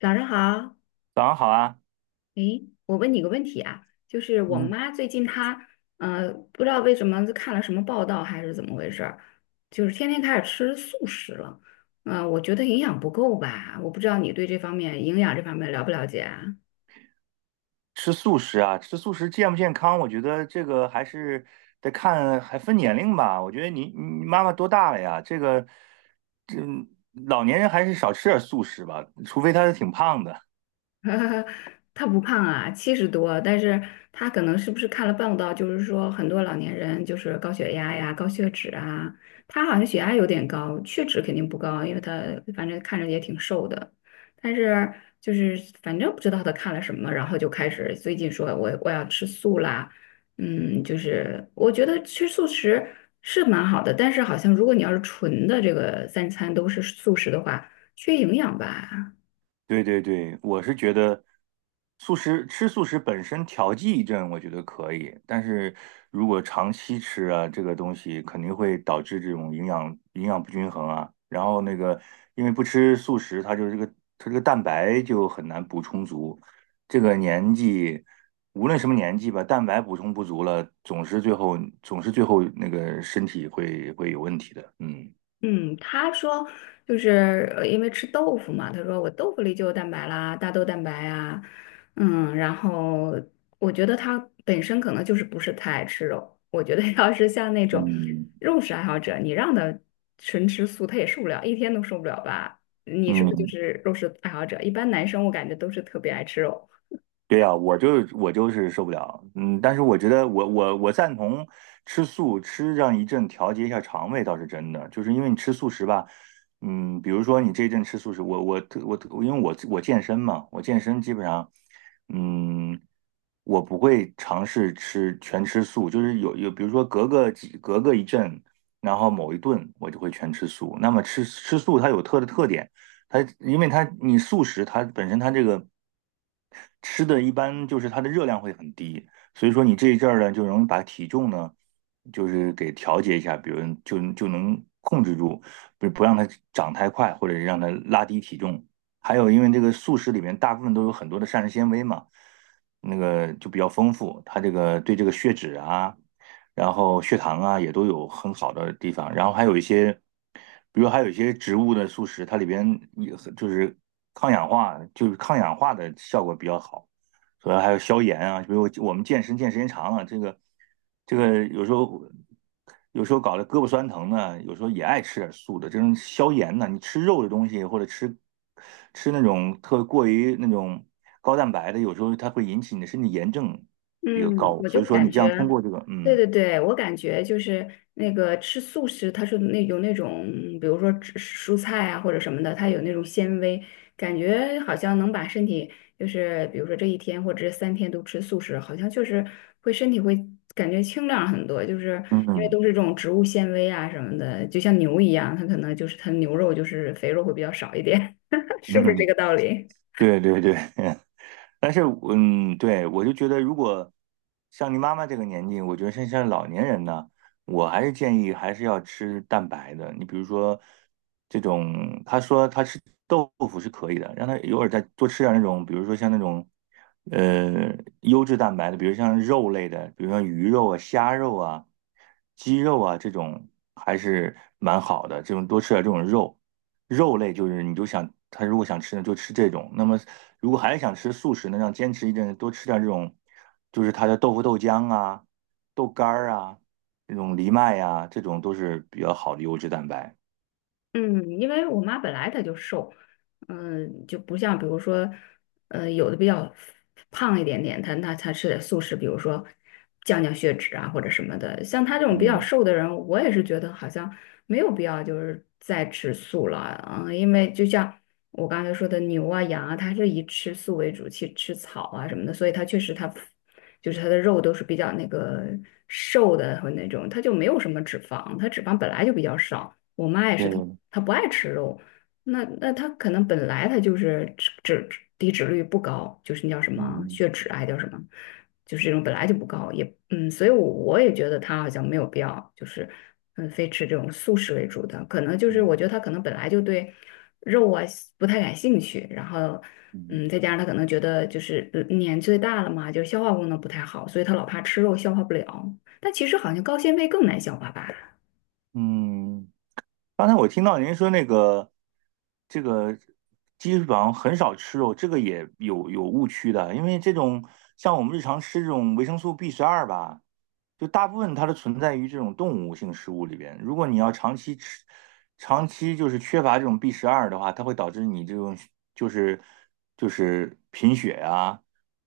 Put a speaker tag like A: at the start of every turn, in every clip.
A: 早上好，
B: 早上好啊，
A: 诶，我问你个问题啊，就是我
B: 嗯，
A: 妈最近她，不知道为什么就看了什么报道还是怎么回事儿，就是天天开始吃素食了，嗯、我觉得营养不够吧，我不知道你对这方面这方面了不了解啊？
B: 吃素食啊，吃素食健不健康？我觉得这个还是得看，还分年龄吧。我觉得你妈妈多大了呀？这老年人还是少吃点素食吧，除非她是挺胖的。
A: 他不胖啊，七十多，但是他可能是不是看了报道，就是说很多老年人就是高血压呀、高血脂啊，他好像血压有点高，血脂肯定不高，因为他反正看着也挺瘦的，但是就是反正不知道他看了什么，然后就开始最近说我要吃素啦。嗯，就是我觉得吃素食是蛮好的，但是好像如果你要是纯的这个三餐都是素食的话，缺营养吧。
B: 对对对，我是觉得吃素食本身调剂一阵，我觉得可以。但是如果长期吃啊，这个东西肯定会导致这种营养不均衡啊。然后那个，因为不吃素食，它就是这个它这个蛋白就很难补充足。这个年纪，无论什么年纪吧，蛋白补充不足了，总是最后那个身体会有问题的。嗯
A: 嗯，他说因为吃豆腐嘛，他说我豆腐里就有蛋白啦，大豆蛋白啊。嗯，然后我觉得他本身可能就是不是太爱吃肉，我觉得 要是像那种
B: 嗯，
A: 肉食爱好者，你让他纯吃素，他也受不了，一天都受不了吧？你是不是就
B: 嗯，
A: 是肉食爱好者？一般男生我感觉都是特别爱吃肉。
B: 对呀，我就是受不了，嗯，但是我觉得我赞同吃素，吃上一阵调节一下肠胃倒是真的，就是因为你吃素食吧，嗯，比如说你这一阵吃素食，我因为我健身嘛，我健身基本上，嗯，我不会尝试吃全吃素，就是比如说隔个一阵，然后某一顿我就会全吃素。那么吃素它有特点，它因为它你素食它本身它这个吃的一般就是它的热量会很低，所以说你这一阵儿呢，就容易把体重呢，就是给调节一下，比如就能控制住，不让它长太快，或者是让它拉低体重。还有，因为这个素食里面大部分都有很多的膳食纤维嘛，那个就比较丰富，它这个对这个血脂啊，然后血糖啊也都有很好的地方，然后还有一些，比如还有一些植物的素食，它里边也就是抗氧化，就是抗氧化的效果比较好，主要还有消炎啊，比如我们健身时间长了，这个有时候搞得胳膊酸疼呢，有时候也爱吃点素的，这种消炎呢，你吃肉的东西或者吃那种过于那种高蛋白的，有时候它会引起你的身体炎症比较
A: 嗯，
B: 高，
A: 我
B: 所
A: 就
B: 以说
A: 感
B: 你这样
A: 觉，
B: 通过这个
A: 对
B: 嗯。
A: 对对，我感觉就是那个吃素食，它是那有那种，比如说吃蔬菜啊或者什么的，它有那种纤维，感觉好像能把身体，就是比如说这一天或者这三天都吃素食，好像就是会身体会感觉清亮很多，就是
B: 嗯
A: 因为
B: 嗯，
A: 都是这种植物纤维啊什么的，就像牛一样，它可能就是它牛肉就是肥肉会比较少一点，是不是这
B: 嗯
A: 个道理？
B: 对对对，但是对，我就觉得，如果像你妈妈这个年纪，我觉得像老年人呢，我还是建议还是要吃蛋白的。你比如说这种，他说他吃豆腐是可以的，让他偶尔再多吃点那种，比如说像那种呃优质蛋白的，比如像肉类的，比如像鱼肉啊、虾肉啊、鸡肉啊这种，还是蛮好的。这种多吃点这种肉。肉类就是你就想他如果想吃呢就吃这种，那么如果还是想吃素食呢，让坚持一阵多吃点这种，就是他的豆腐、豆浆啊、豆干儿啊、这种藜麦啊，这种都是比较好的优质蛋白。
A: 嗯，因为我妈本来她就瘦，嗯，就不像比如说，呃，有的比较胖一点点，她那她吃点素食，比如说降血脂啊或者什么的。像她这种比较
B: 嗯，
A: 瘦的人，我也是觉得好像没有必要就是再吃素了啊。嗯，因为就像我刚才说的牛啊羊啊，它是以吃素为主，去吃草啊什么的，所以它确实它就是它的肉都是比较那个瘦的和那种，它就没有什么脂肪，它脂肪本来就比较少。我妈也是，
B: 对，
A: 她她不爱吃肉，那那她可能本来她就是低脂率不高，就是那叫什么
B: 嗯
A: 血脂啊，还叫什么，就是这种本来就不高，也嗯，所以我也觉得她好像没有必要，就是嗯，非吃这种素食为主的，可能就是我觉
B: 嗯
A: 得她可能本来就对肉啊不太感兴趣，然后
B: 嗯
A: 嗯，再加上她可能觉得就是年岁大了嘛，就是消化功能不太好，所以她老怕吃肉消化不了，但其实好像高纤维更难消化吧。
B: 嗯。刚才我听到您说那个这个基本上很少吃肉，这个也有误区的，因为这种像我们日常吃这种维生素 B 十二吧。就大部分它的存在于这种动物性食物里边。如果你要长期吃，长期就是缺乏这种 B 十二的话，它会导致你这种就是就是贫血呀、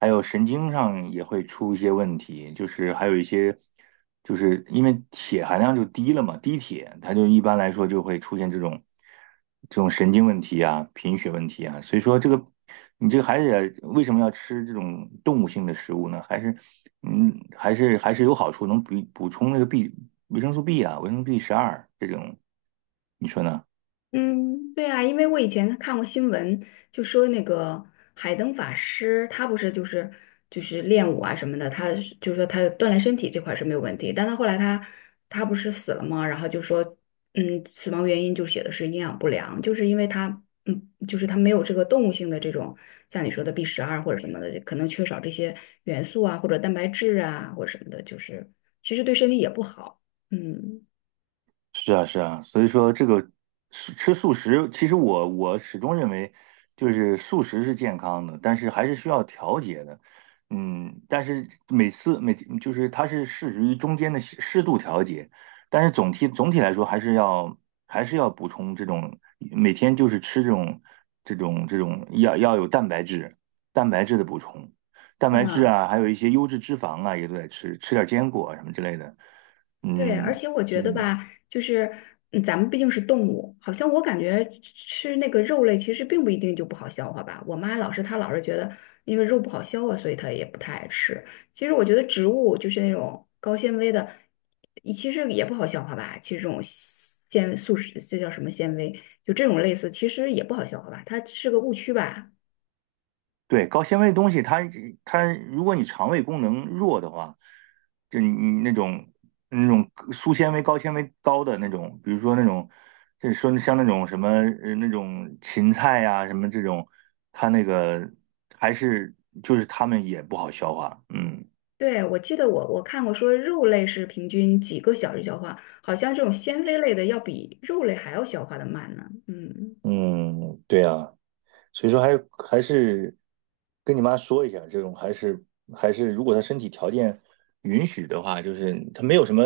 B: 还有神经上也会出一些问题，就是还有一些，就是因为铁含量就低了嘛，低铁它就一般来说就会出现这种神经问题啊、贫血问题啊，所以说这个你这个孩子也为什么要吃这种动物性的食物呢？还是嗯，还是还是有好处，能补充那个 维生素 B 啊、维生素 B 十二这种，你说呢？
A: 嗯，对啊，因为我以前看过新闻，就说那个海灯法师，他不是就是就是练武啊什么的，他是就是说他锻炼身体这块是没有问题，但他后来他不是死了吗？然后就说，嗯，死亡原因就写的是营养不良，就是因为他，嗯，就是他没有这个动物性的这种像你说的 B 十二或者什么的，可能缺少这些元素啊，或者蛋白质啊，或者什么的，就是其实对身体也不好，嗯。
B: 是啊，是啊，所以说这个吃素食，其实我始终认为，就是素食是健康的，但是还是需要调节的。嗯，但是每次每就是它是适于中间的适度调节，但是总体来说还是要补充这种每天就是吃这种要有蛋白质的补充，蛋白质
A: 嗯，
B: 啊，还有一些优质脂肪啊也都得吃，吃点坚果啊什么之类的。
A: 对，而
B: 嗯
A: 且我觉得
B: 嗯。
A: 吧，就是嗯咱们毕竟是动物，好像我感觉吃那个肉类其实并不一定就不好消化吧。我妈老是她老是觉得，因为肉不好消化，所以她也不太爱吃。其实我觉得植物就是那种高纤维的，也其实也不好消化吧。其实这种纤维素食，这叫什么纤维？就这种类似，其实也不好消化吧。它是个误区吧。
B: 对，高纤维的东西它如果你肠胃功能弱的话，就你那种粗纤维、高纤维高的那种，比如说那种，就是说像那种什么那种芹菜呀、什么这种，它那个还是就是它们也不好消化。嗯
A: 对，我记得我看过说肉类是平均几个小时消化，好像这种纤维类的要比肉类还要消化的慢呢。嗯
B: 嗯，对呀。所以说还是跟你妈说一下，这种还是，如果她身体条件允许的话，就是她没有什么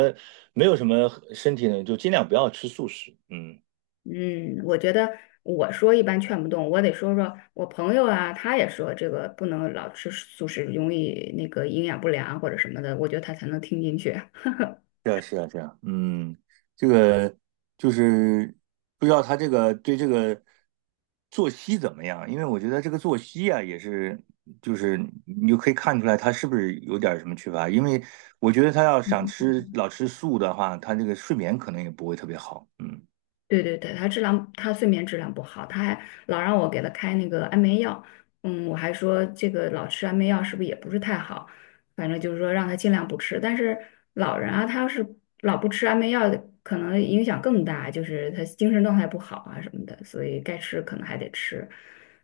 B: 没有什么身体呢，就尽量不要吃素食。嗯，
A: 嗯，我觉得我说一般劝不动，我得说说我朋友啊，他也说这个不能老吃素食，容易那个营养不良或者什么的，我觉得他才能听进去。
B: 是啊，是啊，是啊，嗯，这个就是不知道她这个对这个作息怎么样，因为我觉得这个作息啊也是。就是你就可以看出来她是不是有点什么缺乏，因为我觉得她要想吃老吃素的话，她这个睡眠可能也不会特别好。嗯。
A: 对对对，他质量，他睡眠质量不好，他还老让我给他开那个安眠药。嗯，我还说这个老吃安眠药是不是也不是太好，反正就是说让他尽量不吃。但是老人啊，他要是老不吃安眠药，可能影响更大，就是他精神状态不好啊什么的，所以该吃可能还得吃。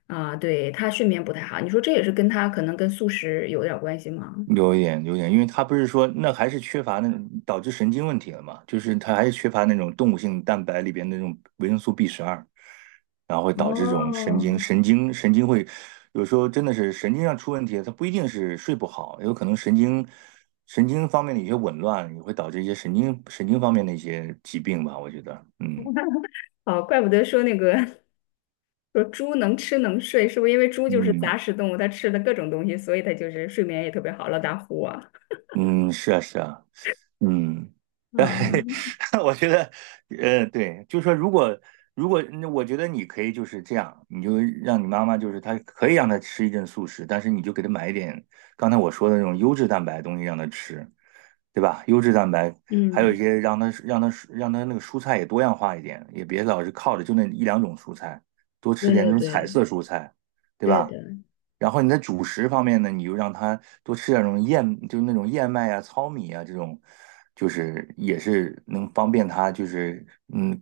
A: 啊，对，他睡眠不太好，你说这也是跟他可能跟素食有点儿关系吗？
B: 有一点，有一点，因为他不是说那还是缺乏那种导致神经问题了嘛，就是他还是缺乏那种动物性蛋白里边的那种维生素 B 十二，然后会导致这种神
A: 哦，
B: 经神经神经会有时候真的是神经上出问题，它不一定是睡不好，有可能神经方面的一些紊乱也会导致一些神经方面的一些疾病吧，我觉得，嗯
A: 哦，怪不得说那个 说猪能吃能睡，是不是因为猪就是杂
B: 嗯
A: 食动物，它吃的各种东西，所以它就是睡眠也特别好，老打呼啊。
B: 嗯，是啊是啊，嗯。
A: 啊，
B: 对，我觉得，对，就是说，如果，那我觉得你可以就是这样，你就让你妈妈，就是她可以让她吃一阵素食，但是你就给她买一点刚才我说的那种优质蛋白的东西让她吃，对吧？优质蛋白，还有一
A: 嗯，
B: 些让她那个蔬菜也多样化一点，也别老是靠着就那一两种蔬菜，多吃
A: 对
B: 点那
A: 对
B: 种彩
A: 对，
B: 色蔬菜，对
A: 对
B: 吧？
A: 的，
B: 然后你在主食方面呢，你就让他多吃点那种就是那种燕麦啊、糙米啊这种，就是也是能方便他，嗯，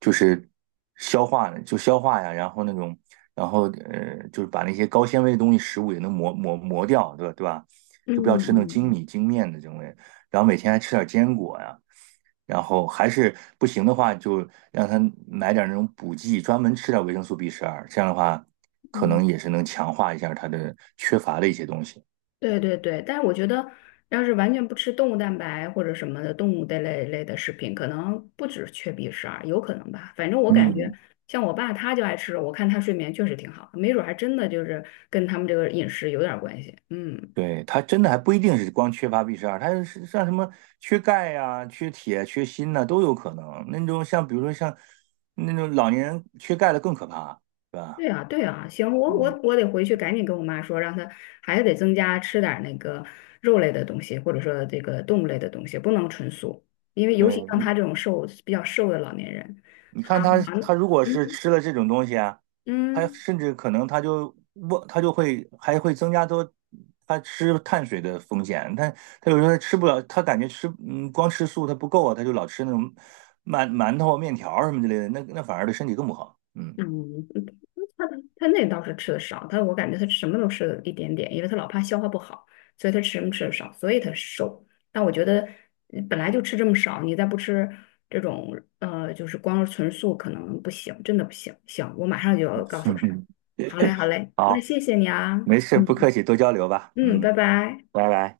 B: 就是消化就消化呀，然后那种，然后就是把那些高纤维的东西食物也能磨掉，对吧？对吧？
A: 嗯
B: 就不要吃那种精
A: 嗯
B: 米精面的这种类，然后每天还吃点坚果呀。然后还是不行的话，就让他买点那种补剂，专门吃点维生素 B 十二，这样的话，可
A: 嗯，
B: 能也是能强化一下他的缺乏的一些东西。
A: 对对对，但是我觉得，要是完全不吃动物蛋白或者什么的动物的类的食品，可能不止缺 B 十二，有可能吧。反正我感觉，
B: 嗯，
A: 像我爸他就爱吃肉，我看他睡眠确实挺好，没准儿还真的就是跟他们这个饮食有点儿关系。嗯。
B: 对，他真的还不一定是光缺乏 B 十二，他是像什么缺钙呀、缺铁、缺锌呐、都有可能。那种像比如说像那种老年人缺钙的更可怕，对吧？
A: 对啊，对啊，行，我
B: 嗯，
A: 我我得回去赶紧跟我妈说，让她还是得增加吃点儿那个肉类的东西，或者说这个动物类的东西，不能纯素，因为尤其像
B: 对，
A: 她这种瘦比较瘦的老年人，
B: 你
A: 好，
B: 看
A: 好，
B: 他，他如果是
A: 嗯
B: 吃了这种东西啊，他
A: 嗯，
B: 甚至可能他就会还会增加多他吃碳水的风险。他有时候他吃不了，他感觉光吃素他不够啊，他就老吃那种馒头、面条儿什么之类的，那反而对身体更不好。嗯，
A: 嗯，他他那倒是吃的少，他我感觉他什么都吃了一点点，因为他老怕消化不好，所以他吃什么吃的少，所以他瘦。但我觉得本来就吃这么少，你再不吃这种就是光是纯素可能不行，真的不行。行，我马上就要告 诉
B: 嗯
A: 他。
B: 哼，
A: 好嘞，好嘞，那
B: 好，
A: 谢谢你啊，
B: 没事，不客
A: 嗯，
B: 气，多交流吧。
A: 嗯，
B: 嗯，
A: 拜拜。
B: 拜拜。